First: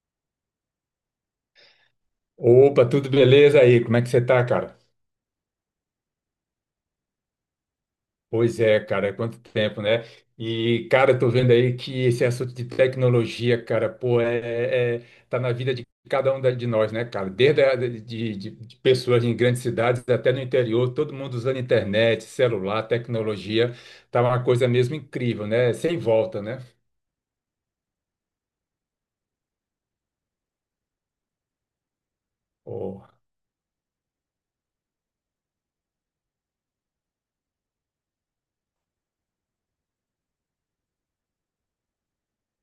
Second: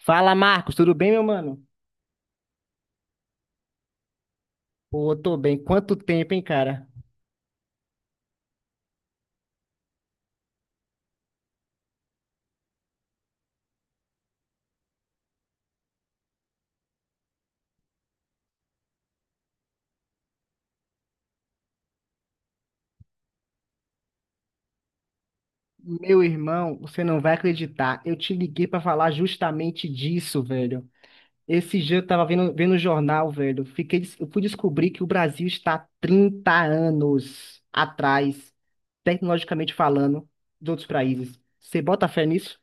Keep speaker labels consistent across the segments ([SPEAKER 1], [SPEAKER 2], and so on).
[SPEAKER 1] Fala, Marcos, tudo bem, meu mano?
[SPEAKER 2] Opa, tudo beleza aí? Como é que você tá, cara?
[SPEAKER 1] Pô, tô bem. Quanto, cara?
[SPEAKER 2] Pois é, cara, é quanto tempo, né? Cara, eu tô vendo aí que esse assunto de tecnologia, cara, pô, tá na vida de cada um de nós, né, cara? Desde de pessoas em grandes cidades até no interior, todo mundo usando internet, celular, tecnologia, tá uma coisa mesmo incrível, né? Sem
[SPEAKER 1] Meu
[SPEAKER 2] volta, né?
[SPEAKER 1] irmão, você não vai acreditar. Eu te liguei pra falar justamente disso, velho. Esse dia eu tava vendo o jornal, velho. Eu fui descobrir que o Brasil está 30 anos atrás, tecnologicamente falando, dos outros países. Você bota fé nisso?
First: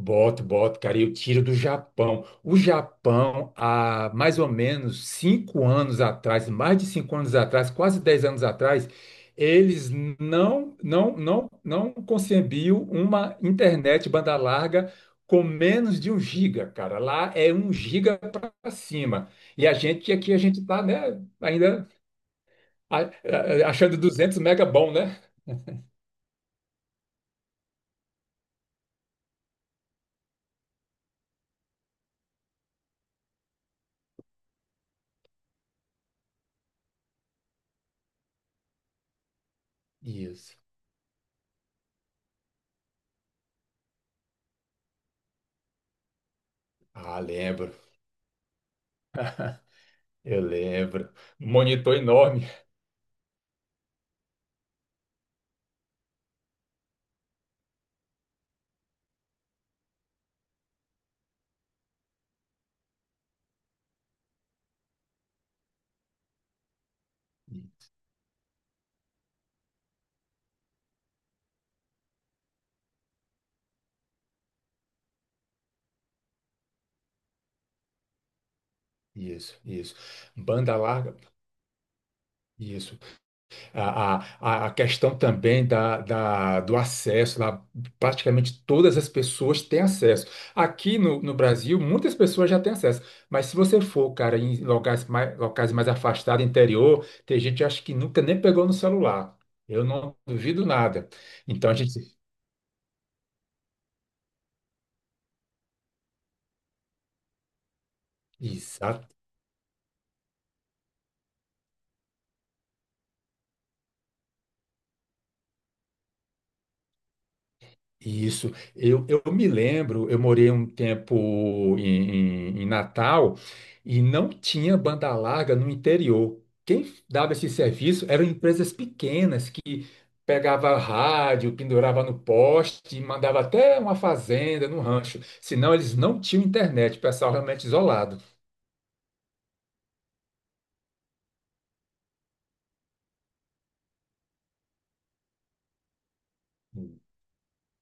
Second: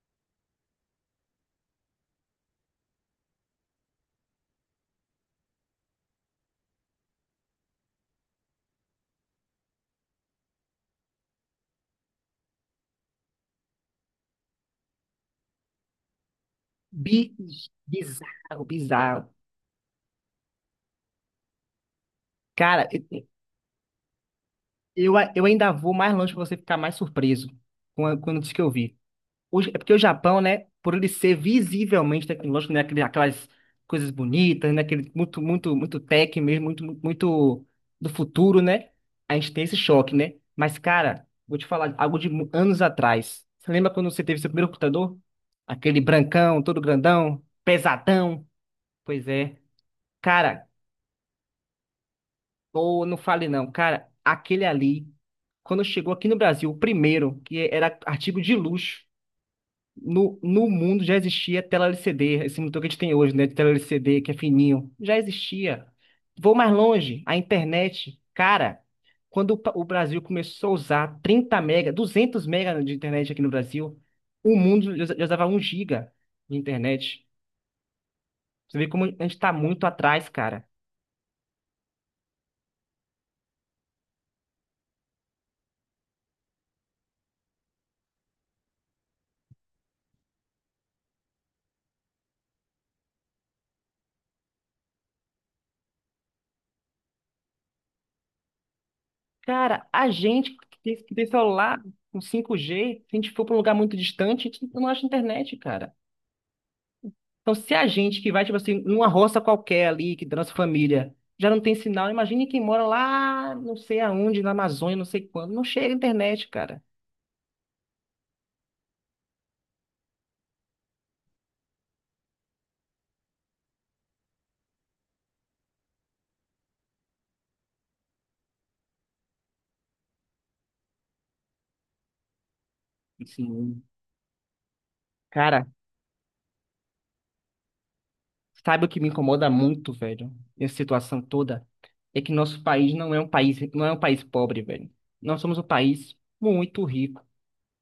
[SPEAKER 2] Boto, boto, cara, e eu tiro do Japão. O Japão, há mais ou menos cinco anos atrás, mais de cinco anos atrás, quase dez anos atrás, eles não concebiam uma internet banda larga com menos de um giga, cara. Lá
[SPEAKER 1] Bi-
[SPEAKER 2] é um giga
[SPEAKER 1] Bizarro,
[SPEAKER 2] para cima.
[SPEAKER 1] bizarro.
[SPEAKER 2] E a gente aqui a gente tá, né? Ainda
[SPEAKER 1] Cara, eu,
[SPEAKER 2] a- achando duzentos mega bom,
[SPEAKER 1] eu
[SPEAKER 2] né?
[SPEAKER 1] eu ainda vou mais longe pra você ficar mais surpreso com quando diz que eu vi. É porque o Japão, né, por ele ser visivelmente tecnológico, né, aquelas coisas bonitas, né, aquele muito, muito, muito tech mesmo, muito, muito, muito do futuro, né, a gente tem esse choque, né?
[SPEAKER 2] Isso.
[SPEAKER 1] Mas, cara, vou te falar algo de anos atrás. Você lembra quando você teve seu primeiro computador? Aquele brancão, todo
[SPEAKER 2] Ah,
[SPEAKER 1] grandão,
[SPEAKER 2] lembro.
[SPEAKER 1] pesadão? Pois é.
[SPEAKER 2] Eu
[SPEAKER 1] Cara,
[SPEAKER 2] lembro. Monitor enorme.
[SPEAKER 1] ou não fale não, cara, aquele ali, quando chegou aqui no Brasil, o primeiro, que era artigo de luxo, no mundo já existia tela LCD, esse monitor que a gente tem hoje, né? De tela LCD, que é fininho. Já existia. Vou mais longe, a internet. Cara, quando o Brasil começou a usar 30 mega, 200 mega de internet aqui no Brasil, o mundo já usava um giga de internet. Você vê como a gente tá
[SPEAKER 2] Isso,
[SPEAKER 1] muito
[SPEAKER 2] isso.
[SPEAKER 1] atrás, cara.
[SPEAKER 2] Banda larga, isso. A, a, a questão também do acesso, lá, praticamente todas as pessoas têm acesso. Aqui no Brasil, muitas pessoas já têm acesso, mas se você for, cara, em locais mais afastados, interior, tem gente que acho que nunca nem pegou no celular. Eu
[SPEAKER 1] Cara, a
[SPEAKER 2] não
[SPEAKER 1] gente
[SPEAKER 2] duvido nada.
[SPEAKER 1] que tem
[SPEAKER 2] Então a
[SPEAKER 1] celular
[SPEAKER 2] gente.
[SPEAKER 1] com 5G, se a gente for para um lugar muito distante, a gente não acha internet, cara. Então, se a gente que vai, tipo assim, numa roça qualquer ali, que da nossa família, já não tem sinal, imagine quem mora lá, não sei aonde, na Amazônia, não sei quando, não chega a internet, cara.
[SPEAKER 2] Isso. Eu me lembro, eu morei um tempo em Natal e não tinha banda larga no interior. Quem dava esse serviço eram empresas pequenas que pegava rádio, pendurava no poste, e mandava até
[SPEAKER 1] Sim.
[SPEAKER 2] uma fazenda, no rancho.
[SPEAKER 1] Cara,
[SPEAKER 2] Senão eles não tinham internet, o pessoal realmente isolado.
[SPEAKER 1] sabe o que me incomoda muito, velho, nessa situação toda? É que nosso país não é um país pobre, velho. Nós somos um país muito rico.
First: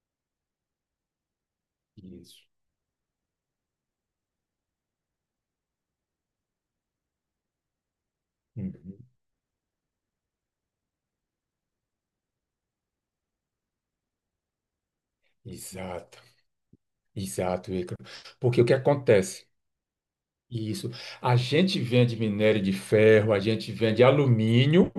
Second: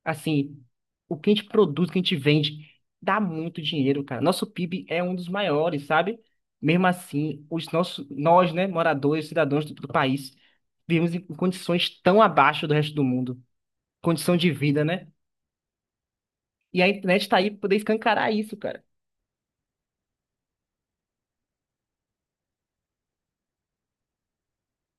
[SPEAKER 1] Assim, o que a gente produz, o que a gente
[SPEAKER 2] Isso.
[SPEAKER 1] vende, dá muito dinheiro, cara. Nosso PIB é um dos maiores, sabe? Mesmo assim, nós, né,
[SPEAKER 2] Uhum.
[SPEAKER 1] moradores, cidadãos do país, vivemos em condições tão abaixo do resto do mundo. Condição de vida, né?
[SPEAKER 2] Exato,
[SPEAKER 1] E a internet tá aí para
[SPEAKER 2] exato,
[SPEAKER 1] poder
[SPEAKER 2] Ícaro.
[SPEAKER 1] escancarar isso,
[SPEAKER 2] Porque o que
[SPEAKER 1] cara.
[SPEAKER 2] acontece? Isso. A gente vende minério de ferro, a gente vende alumínio,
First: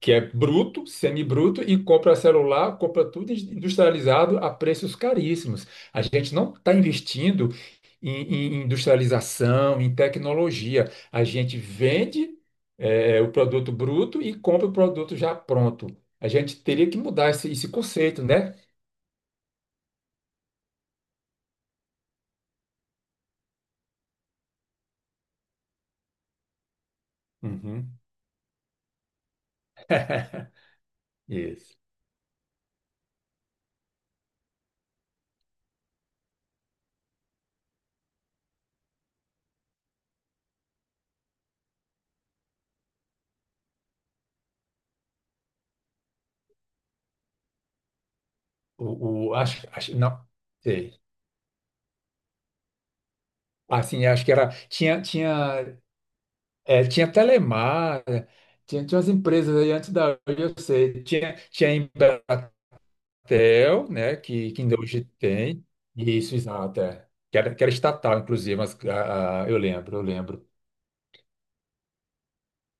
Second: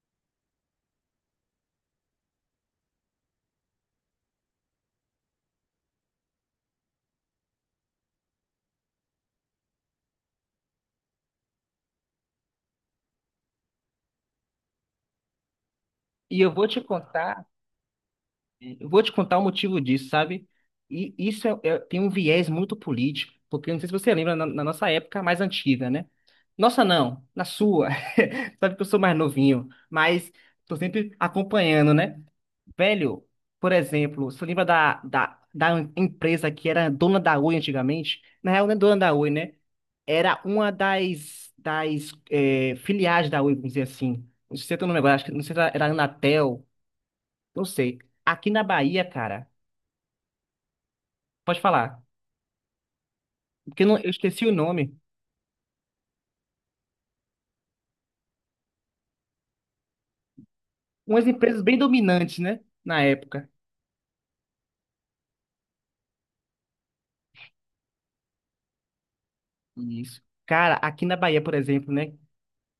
[SPEAKER 2] que é bruto, semibruto, e compra celular, compra tudo industrializado a preços caríssimos. A gente não está investindo em, em industrialização, em tecnologia. A gente vende, o produto bruto e compra o produto já pronto. A
[SPEAKER 1] E eu
[SPEAKER 2] gente
[SPEAKER 1] vou te
[SPEAKER 2] teria que mudar
[SPEAKER 1] contar
[SPEAKER 2] esse conceito, né?
[SPEAKER 1] Eu vou te contar o motivo disso, sabe? E isso tem um viés muito político, porque não sei se você lembra na nossa época mais antiga, né? Nossa, não, na sua.
[SPEAKER 2] Uhum.
[SPEAKER 1] Sabe que eu sou mais novinho, mas tô sempre
[SPEAKER 2] Isso.
[SPEAKER 1] acompanhando, né? Velho, por exemplo, você lembra da empresa que era dona da Oi antigamente? Na real, não é dona da Oi, né? Era uma das filiais da Oi, vamos dizer assim. Não sei se eu tô no negócio, acho que não sei se era a Anatel, não sei. Aqui na Bahia, cara.
[SPEAKER 2] Acho, acho, não. Sei.
[SPEAKER 1] Pode falar. Porque eu não-
[SPEAKER 2] Assim,
[SPEAKER 1] Eu
[SPEAKER 2] acho que
[SPEAKER 1] esqueci
[SPEAKER 2] era.
[SPEAKER 1] o nome.
[SPEAKER 2] Tinha Telemar, tinha umas empresas aí antes da Oi, eu sei.
[SPEAKER 1] Umas empresas
[SPEAKER 2] Tinha a
[SPEAKER 1] bem dominantes,
[SPEAKER 2] Embratel,
[SPEAKER 1] né? Na época.
[SPEAKER 2] né? Que ainda hoje tem. Isso, exato. É. Que era estatal, inclusive, mas eu lembro, eu
[SPEAKER 1] Isso.
[SPEAKER 2] lembro.
[SPEAKER 1] Cara, aqui na Bahia, por exemplo, né?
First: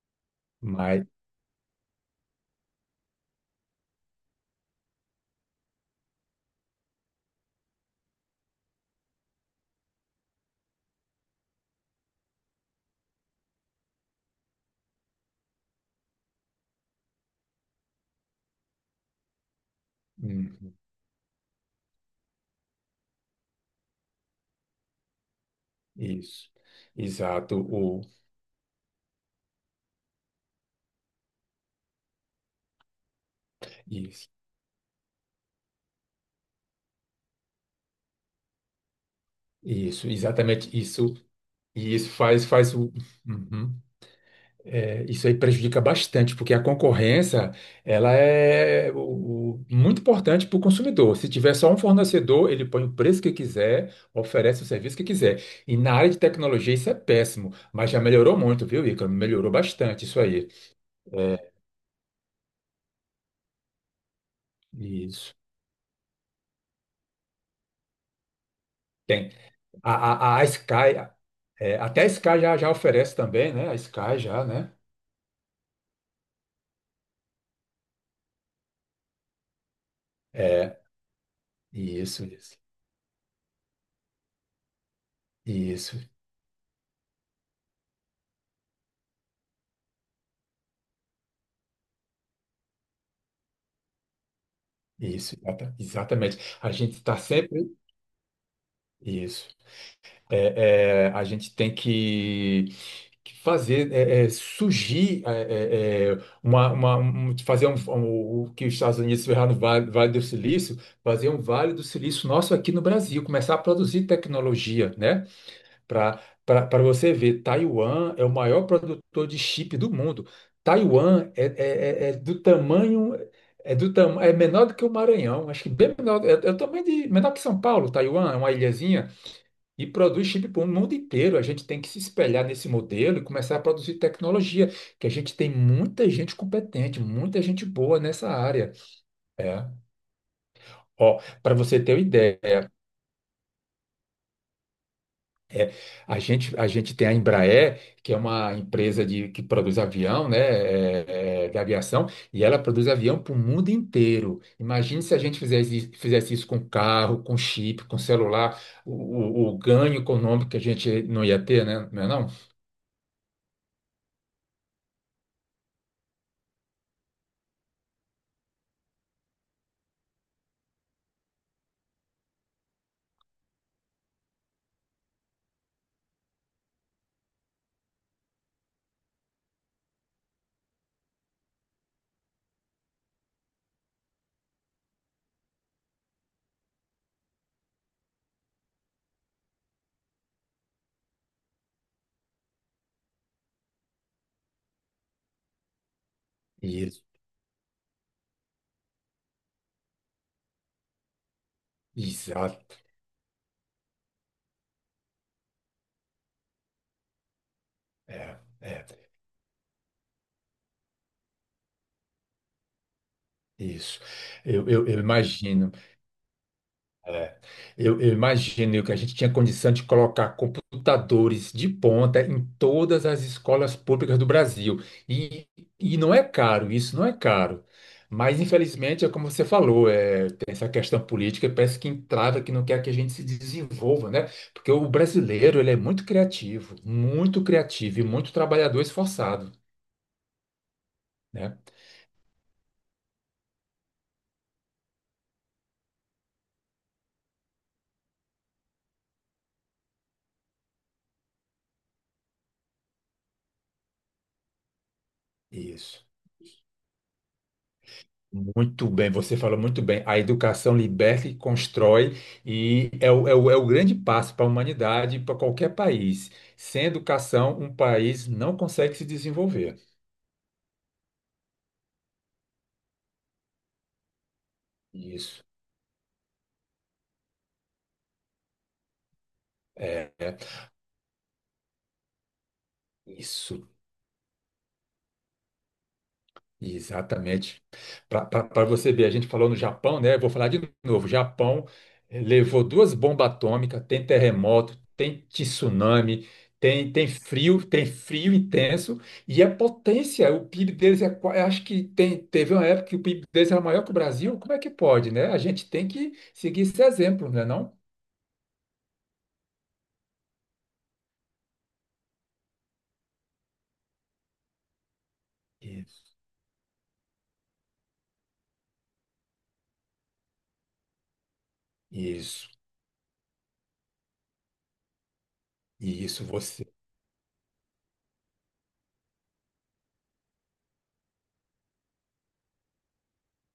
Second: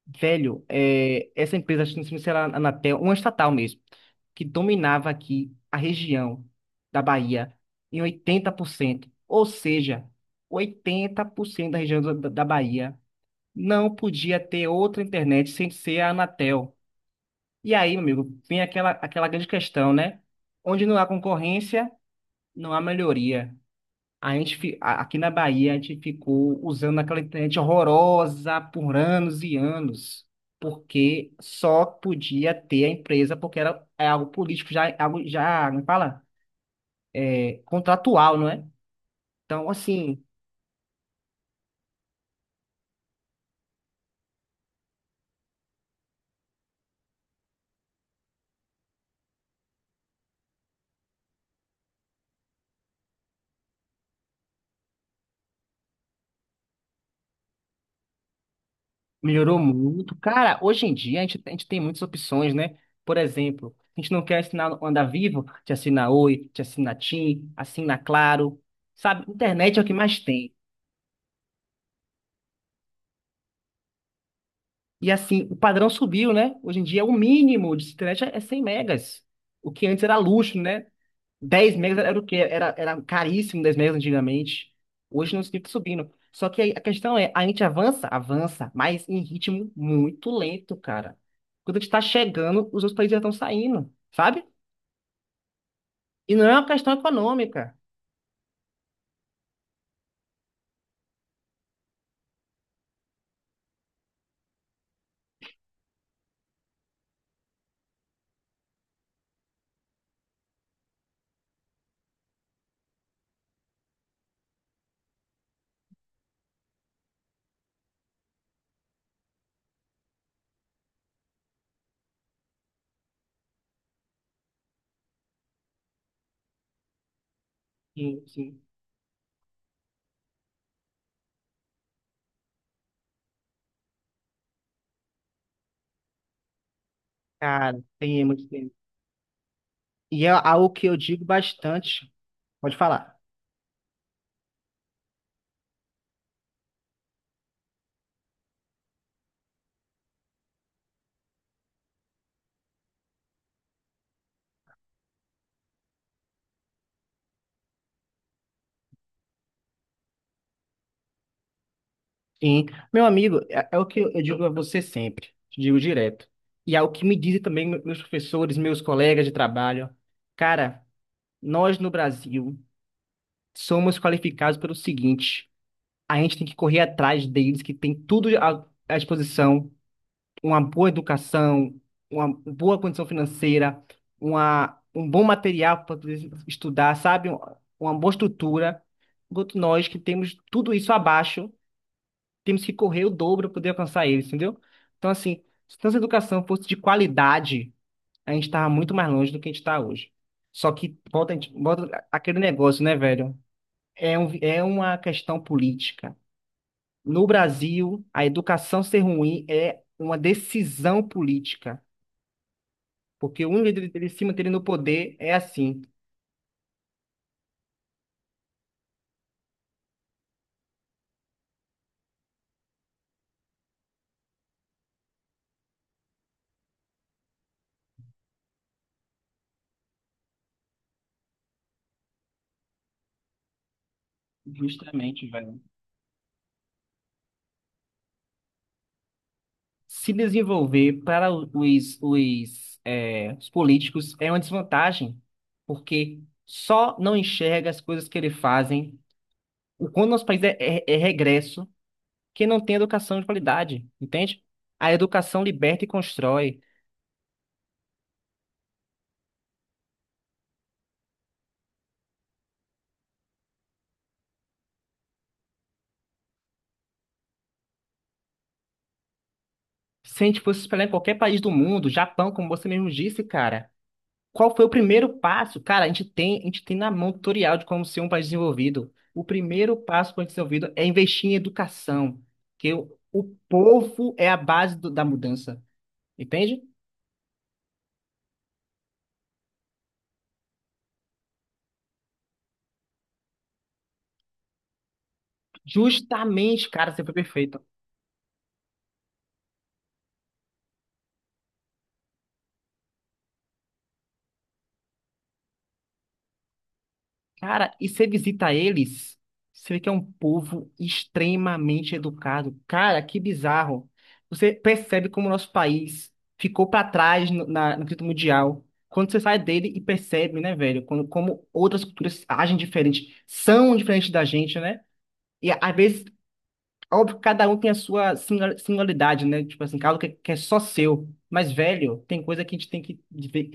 [SPEAKER 1] Velho,
[SPEAKER 2] Mas.
[SPEAKER 1] é, essa empresa, acho que não sei se era a Anatel, uma estatal mesmo, que dominava aqui a região da Bahia em 80%. Ou seja, 80% da região da Bahia não podia ter outra internet sem ser a Anatel. E aí, meu amigo, vem aquela grande questão, né?
[SPEAKER 2] Uhum,
[SPEAKER 1] Onde não há concorrência, não há melhoria. A gente, fi- a- Aqui na Bahia, a gente
[SPEAKER 2] isso.
[SPEAKER 1] ficou usando aquela
[SPEAKER 2] Exato.
[SPEAKER 1] internet
[SPEAKER 2] O,
[SPEAKER 1] horrorosa por anos e anos, porque só podia ter a empresa, porque era, é algo
[SPEAKER 2] isso,
[SPEAKER 1] político, já, é algo, já, não fala? É contratual, não é? Então,
[SPEAKER 2] isso,
[SPEAKER 1] assim,
[SPEAKER 2] exatamente isso. E isso faz, faz o. Uhum. É, isso aí prejudica bastante, porque a concorrência ela é muito importante para o consumidor. Se tiver só um fornecedor, ele põe o preço que quiser, oferece o serviço que quiser. E na área de tecnologia isso é péssimo, mas já melhorou muito, viu, Ícaro? Melhorou
[SPEAKER 1] melhorou
[SPEAKER 2] bastante
[SPEAKER 1] muito.
[SPEAKER 2] isso aí.
[SPEAKER 1] Cara, hoje em dia
[SPEAKER 2] É,
[SPEAKER 1] a gente tem muitas opções, né? Por exemplo, a gente não quer assinar o Anda
[SPEAKER 2] isso.
[SPEAKER 1] Vivo, te assina Oi, te assina TIM, assina Claro, sabe?
[SPEAKER 2] Tem.
[SPEAKER 1] Internet é o que mais
[SPEAKER 2] A, a
[SPEAKER 1] tem.
[SPEAKER 2] Sky, é, até a Sky já oferece também, né? A Sky já, né?
[SPEAKER 1] E assim, o padrão subiu, né? Hoje em dia, o mínimo de internet é 100 megas. O que antes era luxo,
[SPEAKER 2] É,
[SPEAKER 1] né? 10 megas era
[SPEAKER 2] isso,
[SPEAKER 1] o quê?
[SPEAKER 2] isso,
[SPEAKER 1] Era caríssimo 10 megas antigamente. Hoje não fica
[SPEAKER 2] isso,
[SPEAKER 1] subindo. Só que aí a questão é, a gente avança, mas em ritmo muito lento, cara. Quando a gente tá chegando, os outros países já estão saindo, sabe?
[SPEAKER 2] isso,
[SPEAKER 1] E
[SPEAKER 2] exatamente.
[SPEAKER 1] não é uma
[SPEAKER 2] A
[SPEAKER 1] questão
[SPEAKER 2] gente está sempre.
[SPEAKER 1] econômica.
[SPEAKER 2] Isso. É, é, a gente tem que fazer surgir é, fazer o que os Estados Unidos fizeram no Vale, Vale do Silício, fazer um Vale do Silício nosso aqui no Brasil, começar a produzir tecnologia, né? Para Para você ver, Taiwan é o maior produtor de chip do mundo. Taiwan é do tamanho é menor do que o Maranhão, acho que bem menor, é, é o tamanho de menor que São Paulo,
[SPEAKER 1] Sim,
[SPEAKER 2] Taiwan, é uma
[SPEAKER 1] sim.
[SPEAKER 2] ilhazinha. E produz chip para o mundo inteiro. A gente tem que se espelhar nesse modelo e começar a produzir tecnologia, que a gente tem muita gente competente, muita gente
[SPEAKER 1] Cara,
[SPEAKER 2] boa
[SPEAKER 1] tem
[SPEAKER 2] nessa
[SPEAKER 1] muito tempo.
[SPEAKER 2] área. É.
[SPEAKER 1] E é algo que eu
[SPEAKER 2] Ó,
[SPEAKER 1] digo
[SPEAKER 2] para você ter uma
[SPEAKER 1] bastante.
[SPEAKER 2] ideia,
[SPEAKER 1] Pode falar.
[SPEAKER 2] é, a gente tem a Embraer, que é uma empresa de, que produz avião, né, de aviação, e ela produz avião para o mundo inteiro. Imagine se a gente fizesse, fizesse isso com carro, com chip, com celular, o ganho econômico que a gente não ia ter, né? Não é não?
[SPEAKER 1] Sim, meu amigo, é o que eu digo a você sempre, te digo direto. E é o que me dizem também meus professores, meus colegas de trabalho. Cara, nós no Brasil somos qualificados pelo seguinte: a gente tem que correr atrás deles, que tem tudo à disposição, uma boa educação, uma boa condição financeira, um bom material para poder estudar, sabe? Uma boa estrutura. Enquanto nós que temos tudo isso abaixo temos que correr o dobro para poder alcançar eles, entendeu? Então, assim, se nossa educação fosse de
[SPEAKER 2] Isso.
[SPEAKER 1] qualidade, a gente estava muito mais longe do que a gente está hoje. Só que volta, volta
[SPEAKER 2] Isso,
[SPEAKER 1] aquele negócio, né, velho? É uma questão política. No Brasil,
[SPEAKER 2] é,
[SPEAKER 1] a educação
[SPEAKER 2] é,
[SPEAKER 1] ser ruim é uma decisão política. Porque o único jeito
[SPEAKER 2] isso.
[SPEAKER 1] dele se manter no
[SPEAKER 2] Eu
[SPEAKER 1] poder é
[SPEAKER 2] imagino.
[SPEAKER 1] assim.
[SPEAKER 2] É. Eu imagino que a gente tinha condição de colocar computadores de ponta em todas as escolas públicas do Brasil. E, e não é caro, isso não é caro. Mas, infelizmente, é como você falou, é, tem essa questão política, parece que entrava, que não quer que a gente se desenvolva, né? Porque o
[SPEAKER 1] Justamente, velho.
[SPEAKER 2] brasileiro, ele é muito criativo e muito trabalhador esforçado,
[SPEAKER 1] Se desenvolver para
[SPEAKER 2] né?
[SPEAKER 1] os políticos é uma desvantagem, porque só não enxerga as coisas que eles fazem. O quando nosso país é regresso, que não tem educação de qualidade, entende? A educação liberta e
[SPEAKER 2] Isso.
[SPEAKER 1] constrói.
[SPEAKER 2] Muito bem, você falou muito bem. A educação liberta e constrói, e é é o grande passo para a humanidade, e para qualquer país. Sem educação, um país não consegue se desenvolver.
[SPEAKER 1] Se a gente fosse espelhar em qualquer país do mundo, Japão, como você mesmo disse, cara. Qual foi o primeiro
[SPEAKER 2] Isso,
[SPEAKER 1] passo? Cara, a gente tem na mão tutorial de como ser um país desenvolvido. O primeiro passo
[SPEAKER 2] é,
[SPEAKER 1] para o país
[SPEAKER 2] é,
[SPEAKER 1] desenvolvido é investir em educação, que o
[SPEAKER 2] isso.
[SPEAKER 1] povo é a base da mudança, entende?
[SPEAKER 2] Exatamente. Para você ver, a gente falou no Japão, né? Vou falar de novo. Japão levou duas bombas atômicas, tem terremoto, tem tsunami,
[SPEAKER 1] Justamente, cara, você foi perfeito.
[SPEAKER 2] tem frio intenso e é potência. O PIB deles é, qua- acho que tem, teve uma época que o PIB deles era maior que o Brasil. Como é que pode, né? A gente tem que seguir esse exemplo, não é
[SPEAKER 1] Cara,
[SPEAKER 2] não?
[SPEAKER 1] e você visita eles, você vê que é um povo extremamente educado. Cara, que bizarro. Você percebe como o nosso
[SPEAKER 2] Isso.
[SPEAKER 1] país ficou para trás no quesito mundial. Quando você sai dele e percebe, né, velho, quando, como outras culturas
[SPEAKER 2] Isso,
[SPEAKER 1] agem diferente, são diferentes da gente, né? E às vezes,
[SPEAKER 2] isso. Você
[SPEAKER 1] óbvio, cada um tem a sua singularidade, né? Tipo assim, algo que é só seu. Mas, velho, tem coisa que a gente tem que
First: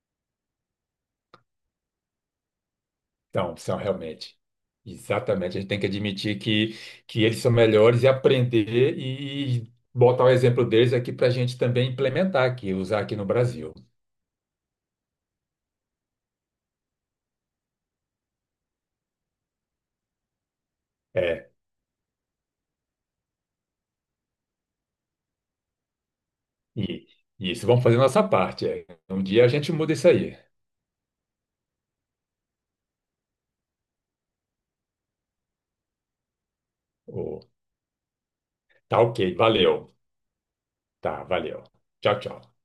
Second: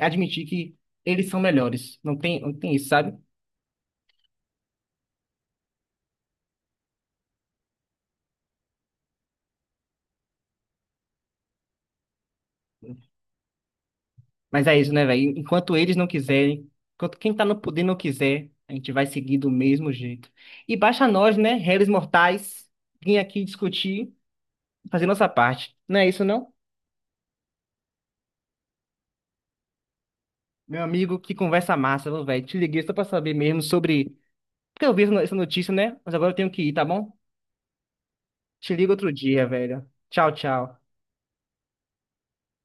[SPEAKER 1] admitir que eles são melhores. Não tem isso, sabe?
[SPEAKER 2] então são realmente. Exatamente. A gente tem que admitir que eles são melhores e aprender e botar o exemplo deles aqui para a gente também implementar aqui, usar aqui no Brasil.
[SPEAKER 1] Mas é isso, né, velho? Enquanto eles não quiserem, enquanto quem tá no poder não quiser, a gente vai seguir do mesmo jeito. E baixa a nós,
[SPEAKER 2] É,
[SPEAKER 1] né, réis mortais, vir aqui discutir, fazer nossa parte. Não é isso, não?
[SPEAKER 2] e, e isso vamos fazer nossa parte. É. Um dia a gente muda isso aí.
[SPEAKER 1] Meu amigo, que conversa massa, viu, velho. Te liguei só pra saber mesmo sobre. Porque eu vi essa no- essa notícia, né? Mas agora eu tenho que ir, tá bom?
[SPEAKER 2] Ô,
[SPEAKER 1] Te ligo
[SPEAKER 2] tá
[SPEAKER 1] outro
[SPEAKER 2] ok,
[SPEAKER 1] dia, velho.
[SPEAKER 2] valeu.
[SPEAKER 1] Tchau, tchau.
[SPEAKER 2] Tá, valeu. Tchau, tchau.